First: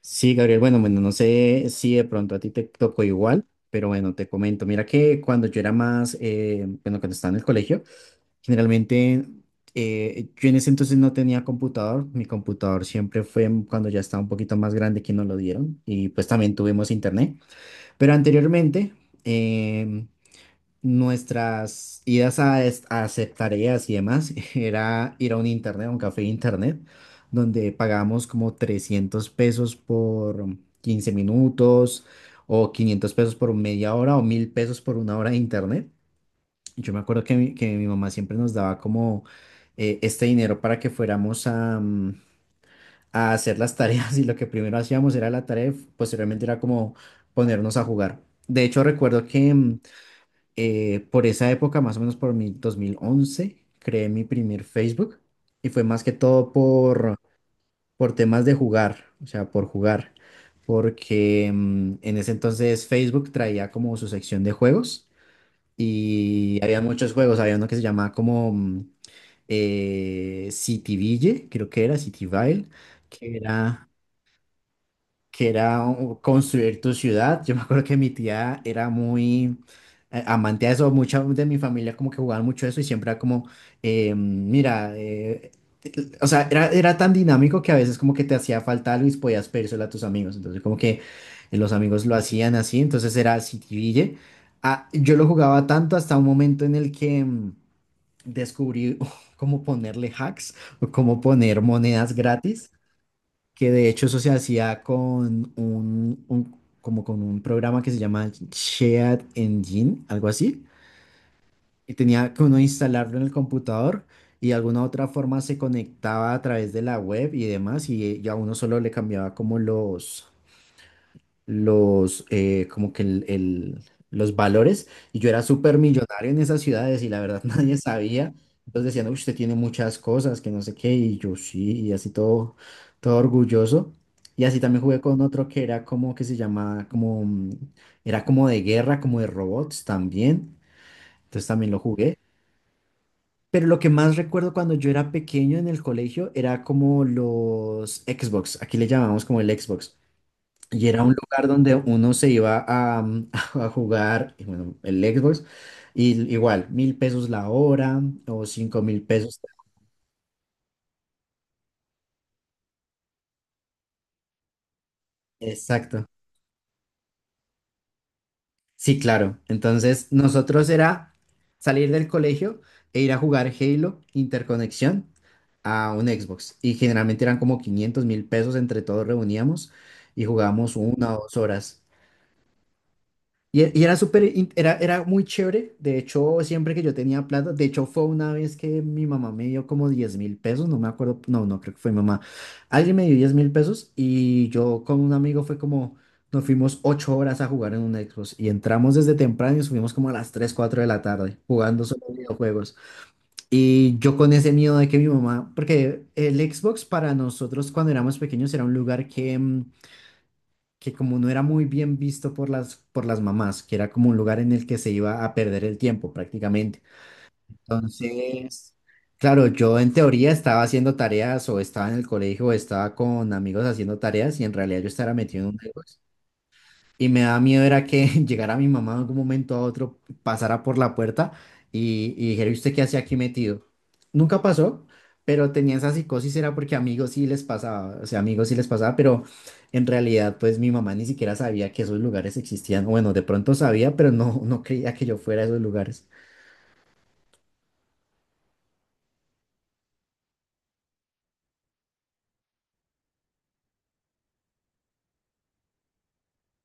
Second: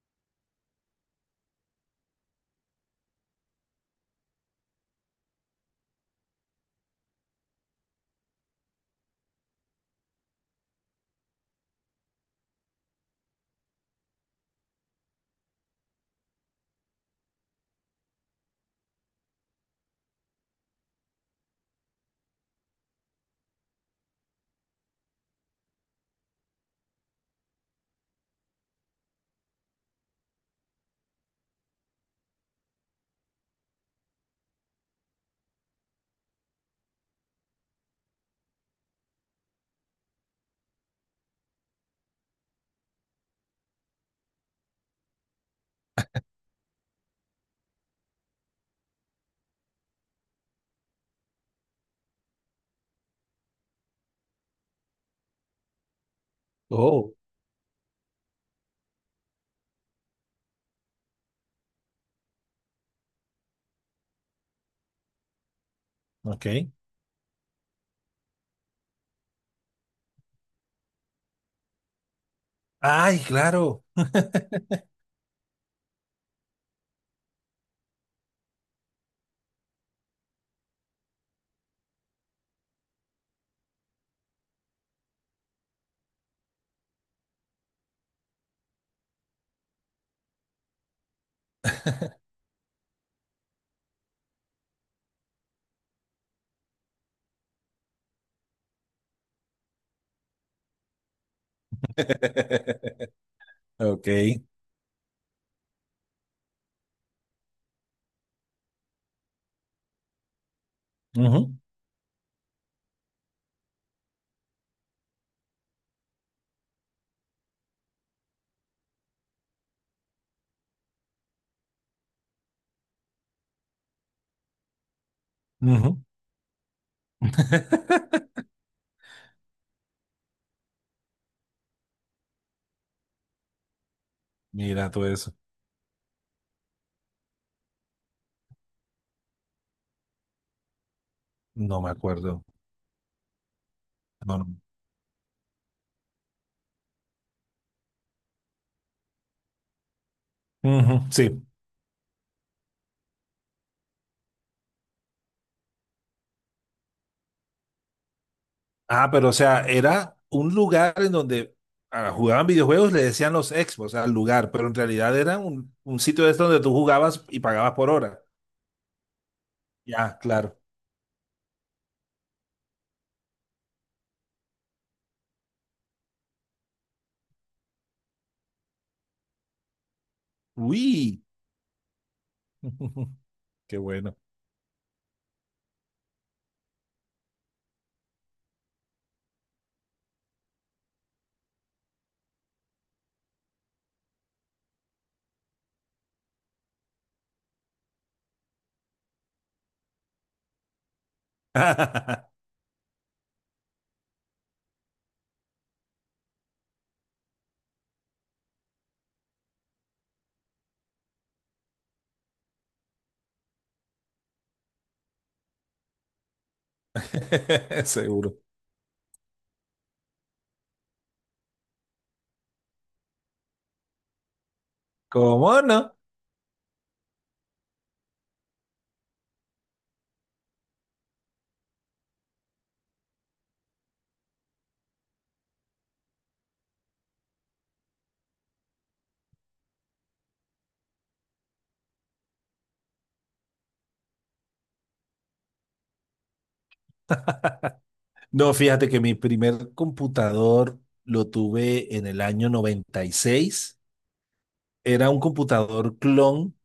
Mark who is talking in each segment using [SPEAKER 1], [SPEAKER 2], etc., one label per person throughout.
[SPEAKER 1] Sí, Gabriel, bueno, bueno, no sé si de pronto a ti te tocó igual, pero bueno, te comento, mira que cuando yo era más, bueno, cuando estaba en el colegio, generalmente, yo en ese entonces no tenía computador. Mi computador siempre fue cuando ya estaba un poquito más grande, que nos lo dieron, y pues también tuvimos internet. Pero anteriormente, em, nuestras idas a hacer tareas y demás era ir a un internet, a un café de internet, donde pagábamos como 300 pesos por 15 minutos, o 500 pesos por media hora, o 1000 pesos por una hora de internet. Yo me acuerdo que que mi mamá siempre nos daba como, este dinero para que fuéramos a hacer las tareas, y lo que primero hacíamos era la tarea, y posteriormente era como ponernos a jugar. De hecho, recuerdo que, por esa época, más o menos por mi 2011, creé mi primer Facebook. Y fue más que todo por,
[SPEAKER 2] Oh,
[SPEAKER 1] por temas de jugar, o sea, por jugar, porque en ese entonces Facebook traía como su sección de juegos.
[SPEAKER 2] ok.
[SPEAKER 1] Y había muchos juegos, había uno que se llamaba como, Cityville, creo que era Cityville,
[SPEAKER 2] Ay,
[SPEAKER 1] que
[SPEAKER 2] claro.
[SPEAKER 1] era que era construir tu ciudad. Yo me acuerdo que mi tía era muy amante de eso. Mucha de mi familia como que jugaban mucho eso, y siempre era como, mira, te- o sea, era tan dinámico que a veces como que te hacía falta algo, y podías pedírselo a tus amigos. Entonces como que, los amigos lo hacían así. Entonces era Citiville. Ah, yo lo jugaba tanto hasta un momento en el que descubrí cómo ponerle hacks o cómo poner monedas gratis, que de hecho
[SPEAKER 2] Ok.
[SPEAKER 1] eso se hacía con un- como con un programa que se llama Shared Engine, algo así.
[SPEAKER 2] Ujú,
[SPEAKER 1] Y tenía que uno instalarlo en el computador, y de alguna otra forma se conectaba a través de la web y demás, y a uno solo le cambiaba como los, como que el- los valores, y yo era súper
[SPEAKER 2] ujú.
[SPEAKER 1] millonario en esas ciudades, y la verdad nadie sabía. Entonces decían: "Uy, usted tiene muchas cosas, que no sé qué", y yo sí, y así todo, todo orgulloso. Y así también
[SPEAKER 2] Mira
[SPEAKER 1] jugué
[SPEAKER 2] todo
[SPEAKER 1] con
[SPEAKER 2] eso.
[SPEAKER 1] otro que era como que se llamaba, era como de guerra, como de robots también. Entonces también lo
[SPEAKER 2] No me
[SPEAKER 1] jugué.
[SPEAKER 2] acuerdo.
[SPEAKER 1] Pero lo que más
[SPEAKER 2] No, no.
[SPEAKER 1] recuerdo cuando yo era pequeño en el colegio era como los Xbox. Aquí le llamamos como el Xbox. Y
[SPEAKER 2] Ujú,
[SPEAKER 1] era un
[SPEAKER 2] sí.
[SPEAKER 1] lugar donde uno se iba a, a jugar. Y bueno, el Xbox. Y igual, 1000 pesos la hora, o cinco mil
[SPEAKER 2] Ah, pero o
[SPEAKER 1] pesos.
[SPEAKER 2] sea, era un lugar en donde jugaban videojuegos. Le decían los expos al lugar, pero en realidad era un
[SPEAKER 1] Exacto.
[SPEAKER 2] sitio de estos donde tú jugabas y pagabas por hora.
[SPEAKER 1] Sí, claro. Entonces,
[SPEAKER 2] Ya, claro.
[SPEAKER 1] nosotros era salir del colegio e ir a jugar Halo Interconexión a un Xbox. Y generalmente eran como 500.000 pesos, entre todos reuníamos, y jugábamos una o
[SPEAKER 2] Uy.
[SPEAKER 1] dos horas. Y, e-
[SPEAKER 2] Qué
[SPEAKER 1] y era
[SPEAKER 2] bueno.
[SPEAKER 1] súper, era muy chévere. De hecho, siempre que yo tenía plata, de hecho fue una vez que mi mamá me dio como 10.000 pesos, no me acuerdo, no, no creo que fue mi mamá. Alguien me dio 10.000 pesos, y yo con un amigo fue como, nos fuimos 8 horas a jugar en un Xbox, y entramos desde temprano y subimos como a las tres, 4 de la tarde, jugando solo videojuegos. Y yo con ese miedo de que mi mamá, porque el Xbox para nosotros cuando éramos pequeños era un lugar que, que como no era muy bien visto por las mamás, que era como un lugar en el que se iba a perder el tiempo prácticamente.
[SPEAKER 2] Seguro.
[SPEAKER 1] Entonces, claro, yo en teoría estaba haciendo tareas, o estaba en el colegio, o estaba con amigos haciendo tareas, y en realidad yo estaba metido en un
[SPEAKER 2] ¿Cómo no?
[SPEAKER 1] negocio. Y me daba miedo era que llegara mi mamá en algún momento a otro, pasara por la puerta y dijera: "¿Y usted qué hacía aquí metido?". Nunca pasó, pero tenía esa psicosis, era porque amigos sí les pasaba, o sea, amigos sí les pasaba, pero en realidad pues mi mamá ni siquiera sabía que esos lugares existían. Bueno, de pronto sabía, pero no, no creía que yo fuera a esos lugares.
[SPEAKER 2] No, fíjate que mi primer computador lo tuve en el año 96. Era un computador clon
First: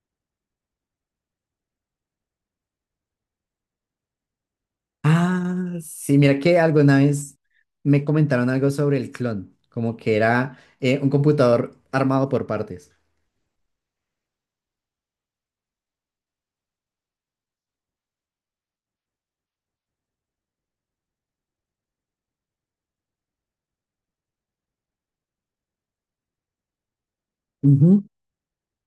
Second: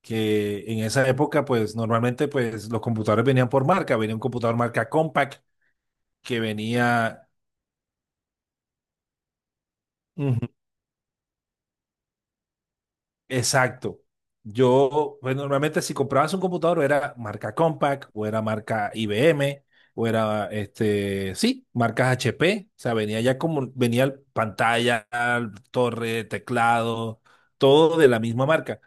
[SPEAKER 2] que en esa época, pues normalmente pues, los computadores venían por marca. Venía un computador marca Compaq
[SPEAKER 1] Ah, sí, mira
[SPEAKER 2] que
[SPEAKER 1] que alguna
[SPEAKER 2] venía,
[SPEAKER 1] vez me comentaron algo sobre el clon, como que
[SPEAKER 2] ujú,
[SPEAKER 1] era, un computador armado por partes.
[SPEAKER 2] exacto. Yo, pues normalmente si comprabas un computador era marca Compaq o era marca IBM o era, este, sí, marcas HP. O sea, venía ya como, venía pantalla, torre, teclado, todo
[SPEAKER 1] Ujú.
[SPEAKER 2] de la misma marca.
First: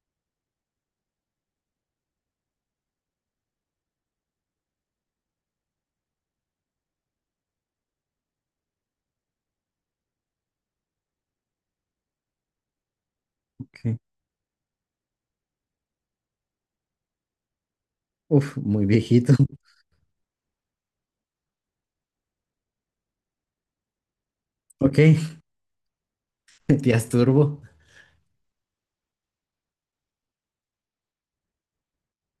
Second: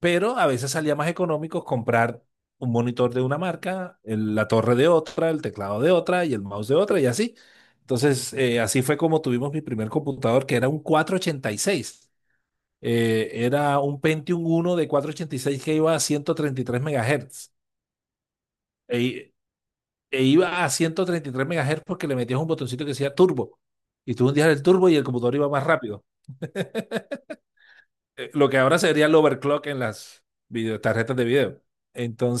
[SPEAKER 2] Pero a veces salía más económico comprar un monitor de una marca, la torre de otra, el teclado de otra y el mouse de otra, y así. Entonces, así fue como tuvimos mi primer computador que era un 486, era
[SPEAKER 1] Ok.
[SPEAKER 2] un Pentium 1 de 486 que iba a 133 MHz.
[SPEAKER 1] Uf, muy
[SPEAKER 2] E, i-
[SPEAKER 1] viejito.
[SPEAKER 2] e iba a 133 MHz porque le metías un botoncito que decía turbo. Y tú hundías el turbo y
[SPEAKER 1] Ok.
[SPEAKER 2] el computador iba más rápido.
[SPEAKER 1] Tías Turbo.
[SPEAKER 2] Lo que ahora sería el overclock en las tarjetas de video.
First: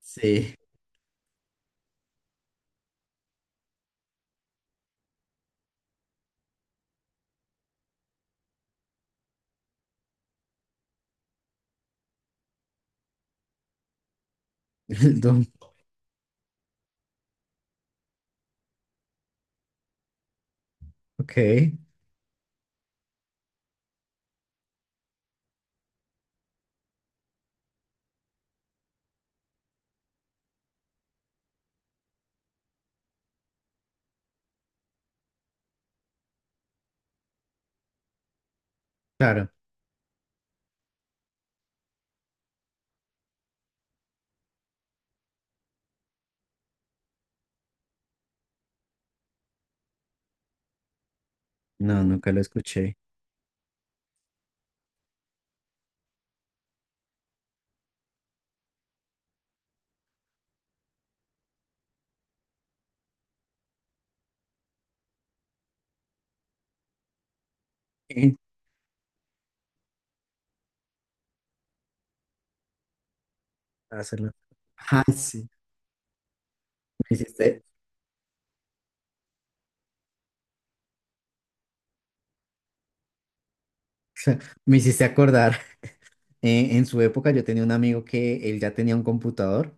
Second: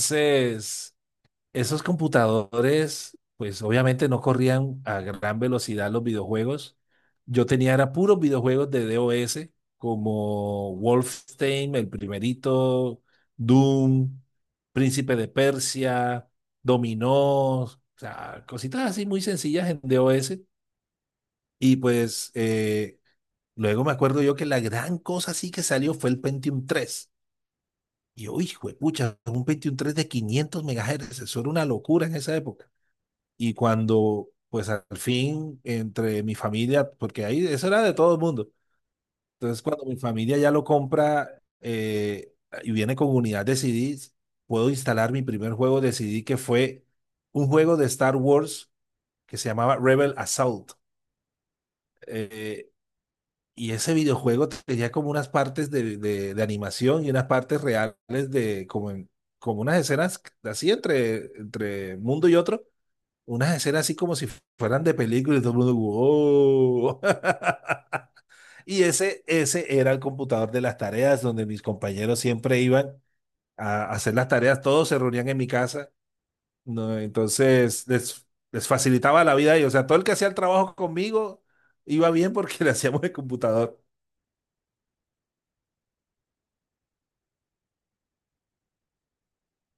[SPEAKER 1] Sí,
[SPEAKER 2] esos computadores, pues obviamente no corrían a gran velocidad los videojuegos. Yo tenía era puros videojuegos de DOS, como Wolfenstein, el primerito, Doom, Príncipe
[SPEAKER 1] el
[SPEAKER 2] de
[SPEAKER 1] Doom.
[SPEAKER 2] Persia, Dominó, o sea, cositas así muy sencillas en DOS.
[SPEAKER 1] Ok,
[SPEAKER 2] Y pues luego me acuerdo yo que la gran cosa sí que salió fue el Pentium 3. Y yo, hijo de pucha, un Pentium 3 de 500 MHz, eso era una locura en esa época. Y cuando, pues al fin, entre mi familia, porque ahí eso era de todo el mundo.
[SPEAKER 1] claro.
[SPEAKER 2] Entonces, cuando mi familia ya lo compra y viene con unidad de CDs, puedo instalar mi primer juego de CD que fue un juego de Star Wars que se llamaba Rebel Assault.
[SPEAKER 1] No, nunca lo
[SPEAKER 2] Eh,
[SPEAKER 1] escuché.
[SPEAKER 2] y ese videojuego tenía como unas partes de animación y unas partes reales de como unas escenas así entre mundo y otro. Unas escenas así como si fueran de película, y todo el mundo, wow.
[SPEAKER 1] Eh,
[SPEAKER 2] Y ese era el computador de las tareas donde mis compañeros siempre iban a hacer las
[SPEAKER 1] Hacerlo.
[SPEAKER 2] tareas, todos se
[SPEAKER 1] Ay,
[SPEAKER 2] reunían en mi
[SPEAKER 1] sí.
[SPEAKER 2] casa, ¿no?
[SPEAKER 1] Me hiciste,
[SPEAKER 2] Entonces les facilitaba la vida y, o sea, todo el que hacía el trabajo conmigo iba bien porque le hacíamos el computador.
[SPEAKER 1] me hiciste acordar. En su época yo tenía un amigo que él ya tenía un computador,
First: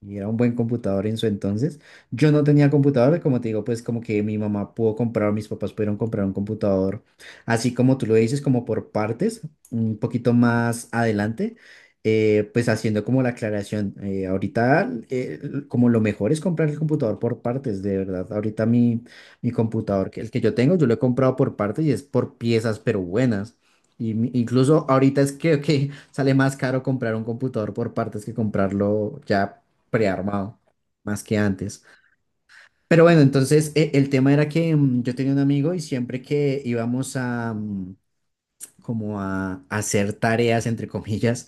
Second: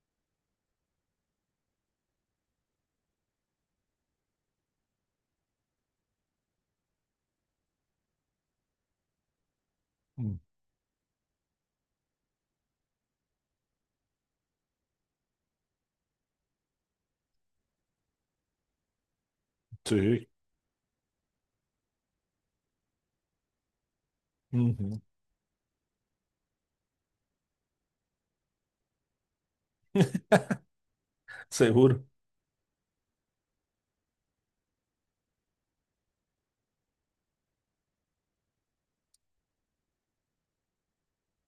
[SPEAKER 1] y era un buen computador en su entonces. Yo no tenía computador, como te digo, pues como que mi mamá pudo comprar, mis papás pudieron comprar un computador, así como tú lo dices, como por partes, un poquito
[SPEAKER 2] Mm.
[SPEAKER 1] más adelante. Pues haciendo como la aclaración: ahorita, como lo mejor es comprar el computador por partes, de verdad. Ahorita mi computador, que
[SPEAKER 2] Sí.
[SPEAKER 1] el que yo tengo, yo lo he comprado por partes y es por piezas, pero buenas. Y incluso
[SPEAKER 2] Ujú.
[SPEAKER 1] ahorita es que sale más caro comprar un computador por partes, que comprarlo ya prearmado, más que antes.
[SPEAKER 2] Seguro.
[SPEAKER 1] Pero bueno, entonces el tema era que, yo tenía un amigo, y siempre que íbamos a, como a hacer tareas, entre comillas,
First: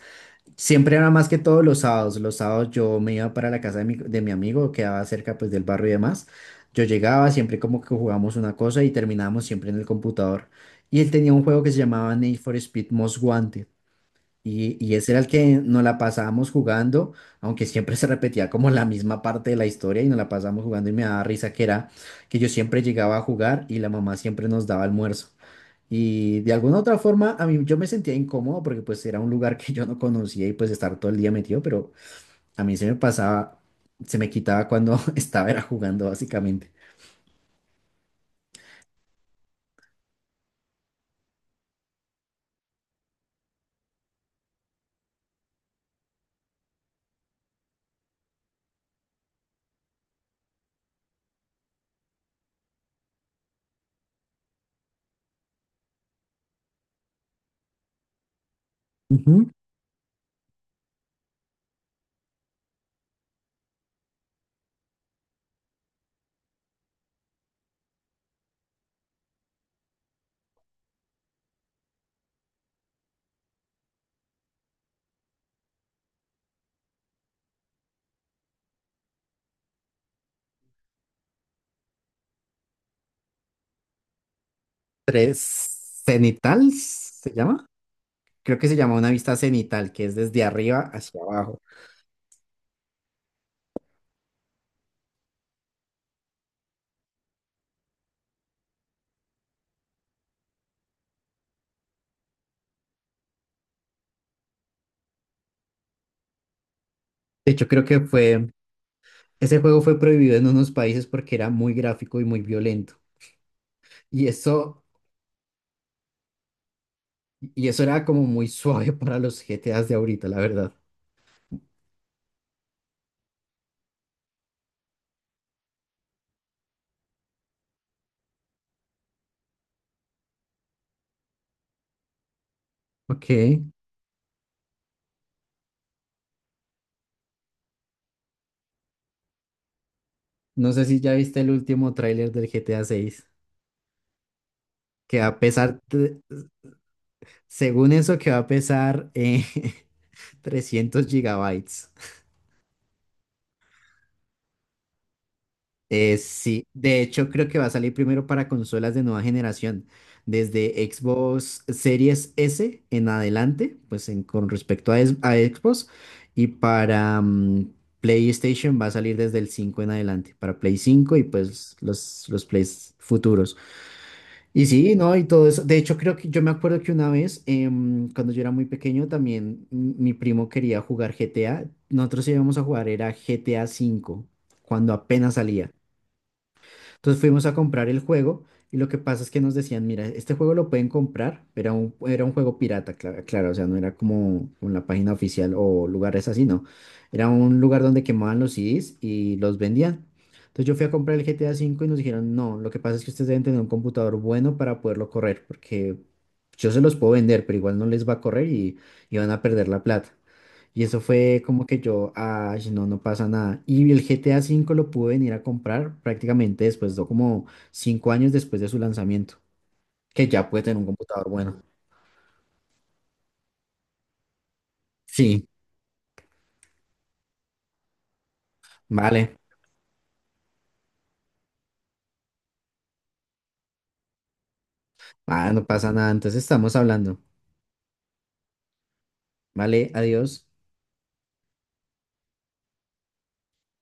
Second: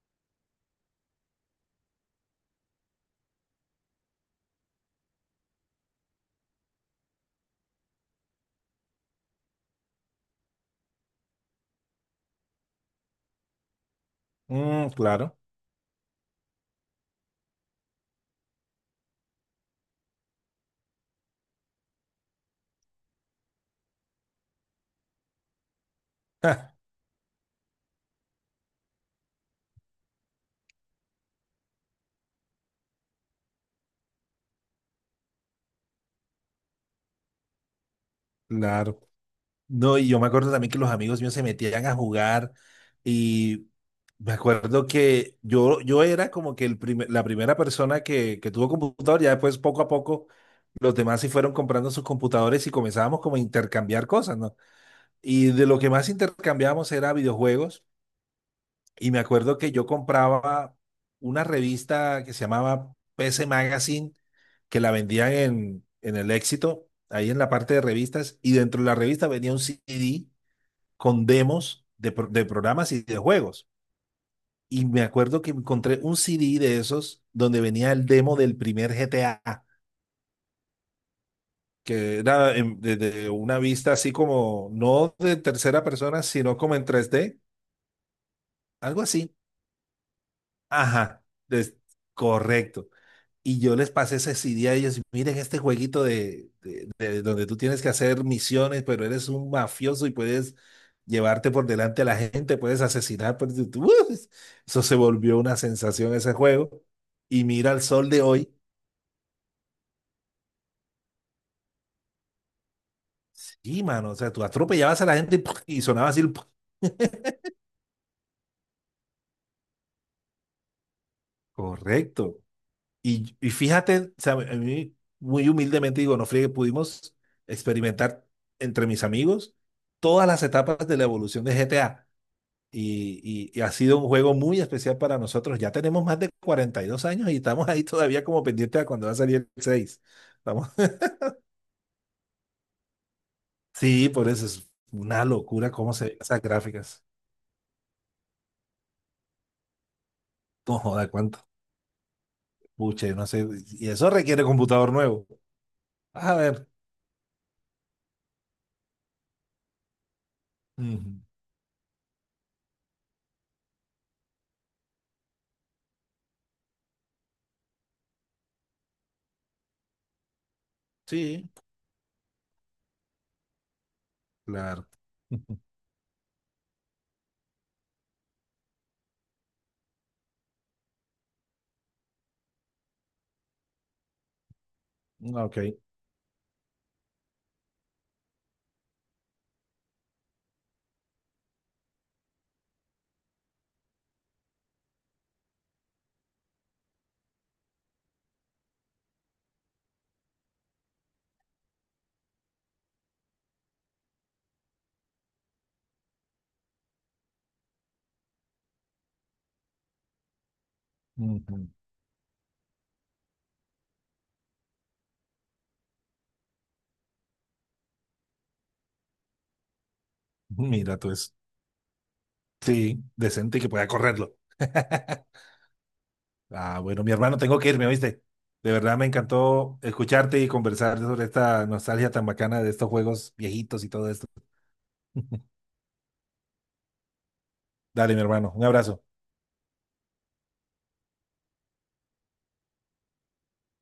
[SPEAKER 1] siempre era más que todos los sábados. Los sábados yo me iba para la casa de mi amigo, quedaba cerca pues del barrio y demás. Yo llegaba, siempre como que jugábamos una cosa, y terminábamos siempre en el computador. Y él tenía un juego que se llamaba Need for Speed Most Wanted. Y,
[SPEAKER 2] Mm,
[SPEAKER 1] y ese era el
[SPEAKER 2] claro.
[SPEAKER 1] que nos la pasábamos jugando, aunque siempre se repetía como la misma parte de la historia, y nos la pasábamos jugando. Y me daba risa que era que yo siempre llegaba a jugar, y la mamá siempre nos daba almuerzo. Y de alguna otra forma a mí yo me sentía incómodo, porque pues era un lugar que yo no conocía, y pues estar todo el día metido, pero a mí se me pasaba, se me quitaba cuando estaba era jugando básicamente.
[SPEAKER 2] Claro. No, y yo me acuerdo también que los amigos míos se metían a jugar, y me acuerdo que yo era como que la primera persona que tuvo computador. Ya después, poco a poco, los demás sí fueron comprando sus computadores y comenzábamos como a intercambiar cosas, ¿no? Y de lo que más intercambiábamos era videojuegos, y me
[SPEAKER 1] Ujú.
[SPEAKER 2] acuerdo que yo compraba una revista que se llamaba PC Magazine, que la vendían en, El Éxito, ahí en la parte de revistas, y dentro de la revista venía un CD con demos de programas y de juegos. Y me acuerdo que encontré un CD de esos donde venía el demo del primer GTA, que era desde una vista así como, no de
[SPEAKER 1] Tres
[SPEAKER 2] tercera persona, sino
[SPEAKER 1] cenital
[SPEAKER 2] como en tres
[SPEAKER 1] se
[SPEAKER 2] d
[SPEAKER 1] llama. Creo que se llama
[SPEAKER 2] algo
[SPEAKER 1] una
[SPEAKER 2] así.
[SPEAKER 1] vista cenital, que es desde arriba hacia
[SPEAKER 2] Ajá,
[SPEAKER 1] abajo.
[SPEAKER 2] des- correcto. Y yo les pasé ese CD a ellos: miren este jueguito de donde tú tienes que hacer misiones, pero eres un mafioso y puedes llevarte por delante a la gente, puedes asesinar. Por... ¡Uf! Eso se volvió una sensación ese juego. Y
[SPEAKER 1] De hecho,
[SPEAKER 2] mira el
[SPEAKER 1] creo que
[SPEAKER 2] sol de
[SPEAKER 1] fue.
[SPEAKER 2] hoy.
[SPEAKER 1] Ese juego fue prohibido en unos países porque era muy gráfico y muy violento.
[SPEAKER 2] Sí, mano, o
[SPEAKER 1] Y
[SPEAKER 2] sea, tú
[SPEAKER 1] eso,
[SPEAKER 2] atropellabas a la gente y ¡puf!, y sonaba así ¡puf!
[SPEAKER 1] y eso era como muy suave para los GTAs de ahorita, la verdad.
[SPEAKER 2] Correcto. Y, fíjate, o sea, a mí, muy humildemente digo, no friegue, pudimos experimentar entre mis amigos todas las etapas de la evolución de GTA. Y,
[SPEAKER 1] Ok.
[SPEAKER 2] y- y ha sido un juego muy especial para nosotros. Ya tenemos más de 42 años y estamos ahí todavía como pendientes a cuando va a salir el seis. Estamos-
[SPEAKER 1] No sé si ya viste el último tráiler del GTA seis,
[SPEAKER 2] Sí, por eso es
[SPEAKER 1] que
[SPEAKER 2] una
[SPEAKER 1] va a
[SPEAKER 2] locura
[SPEAKER 1] pesar,
[SPEAKER 2] cómo se ven esas gráficas.
[SPEAKER 1] según eso, que va a pesar,
[SPEAKER 2] No
[SPEAKER 1] 300
[SPEAKER 2] joda, cuánto.
[SPEAKER 1] gigabytes.
[SPEAKER 2] Pucha, no sé. Y eso requiere computador nuevo. A
[SPEAKER 1] Sí,
[SPEAKER 2] ver.
[SPEAKER 1] de hecho creo que va a salir primero para consolas de nueva generación, desde
[SPEAKER 2] Ujú.
[SPEAKER 1] Xbox Series S en adelante, pues con respecto a Xbox. Y para PlayStation va a salir desde el 5 en adelante, para Play cinco, y
[SPEAKER 2] Sí,
[SPEAKER 1] pues los Plays futuros. Y
[SPEAKER 2] claro.
[SPEAKER 1] sí, ¿no? Y todo
[SPEAKER 2] Ujú.
[SPEAKER 1] eso. De hecho creo que yo me acuerdo que una vez, cuando yo era muy pequeño, también, mi primo quería jugar GTA, nosotros íbamos a jugar, era GTA cinco, cuando apenas
[SPEAKER 2] Ok.
[SPEAKER 1] salía. Entonces fuimos a comprar el juego, y lo que pasa es que nos decían, mira, este juego lo pueden comprar, pero era un juego pirata, claro, o sea, no era como en la página oficial o lugares así, no. Era un lugar donde quemaban los CDs y los vendían. Entonces yo fui a comprar el GTA cinco, y nos dijeron: no, lo que pasa es que ustedes deben tener un computador bueno para poderlo correr, porque yo se los puedo vender, pero igual no les va a correr, y van a perder la plata. Y eso fue
[SPEAKER 2] Ujú.
[SPEAKER 1] como que yo, ay, no, no pasa nada. Y el GTA V lo pude venir a comprar prácticamente después, de como 5 años después de su lanzamiento, que ya puede tener un
[SPEAKER 2] Mira tú
[SPEAKER 1] computador
[SPEAKER 2] eso.
[SPEAKER 1] bueno.
[SPEAKER 2] Sí, decente y que pueda correrlo.
[SPEAKER 1] Sí,
[SPEAKER 2] Ah, bueno, mi hermano, tengo que irme, ¿oíste? De verdad me
[SPEAKER 1] vale,
[SPEAKER 2] encantó escucharte y conversar sobre esta nostalgia tan bacana de estos juegos viejitos y todo esto.
[SPEAKER 1] ah, no pasa nada. Entonces estamos hablando.
[SPEAKER 2] Dale, mi hermano, un abrazo.
[SPEAKER 1] Vale, adiós.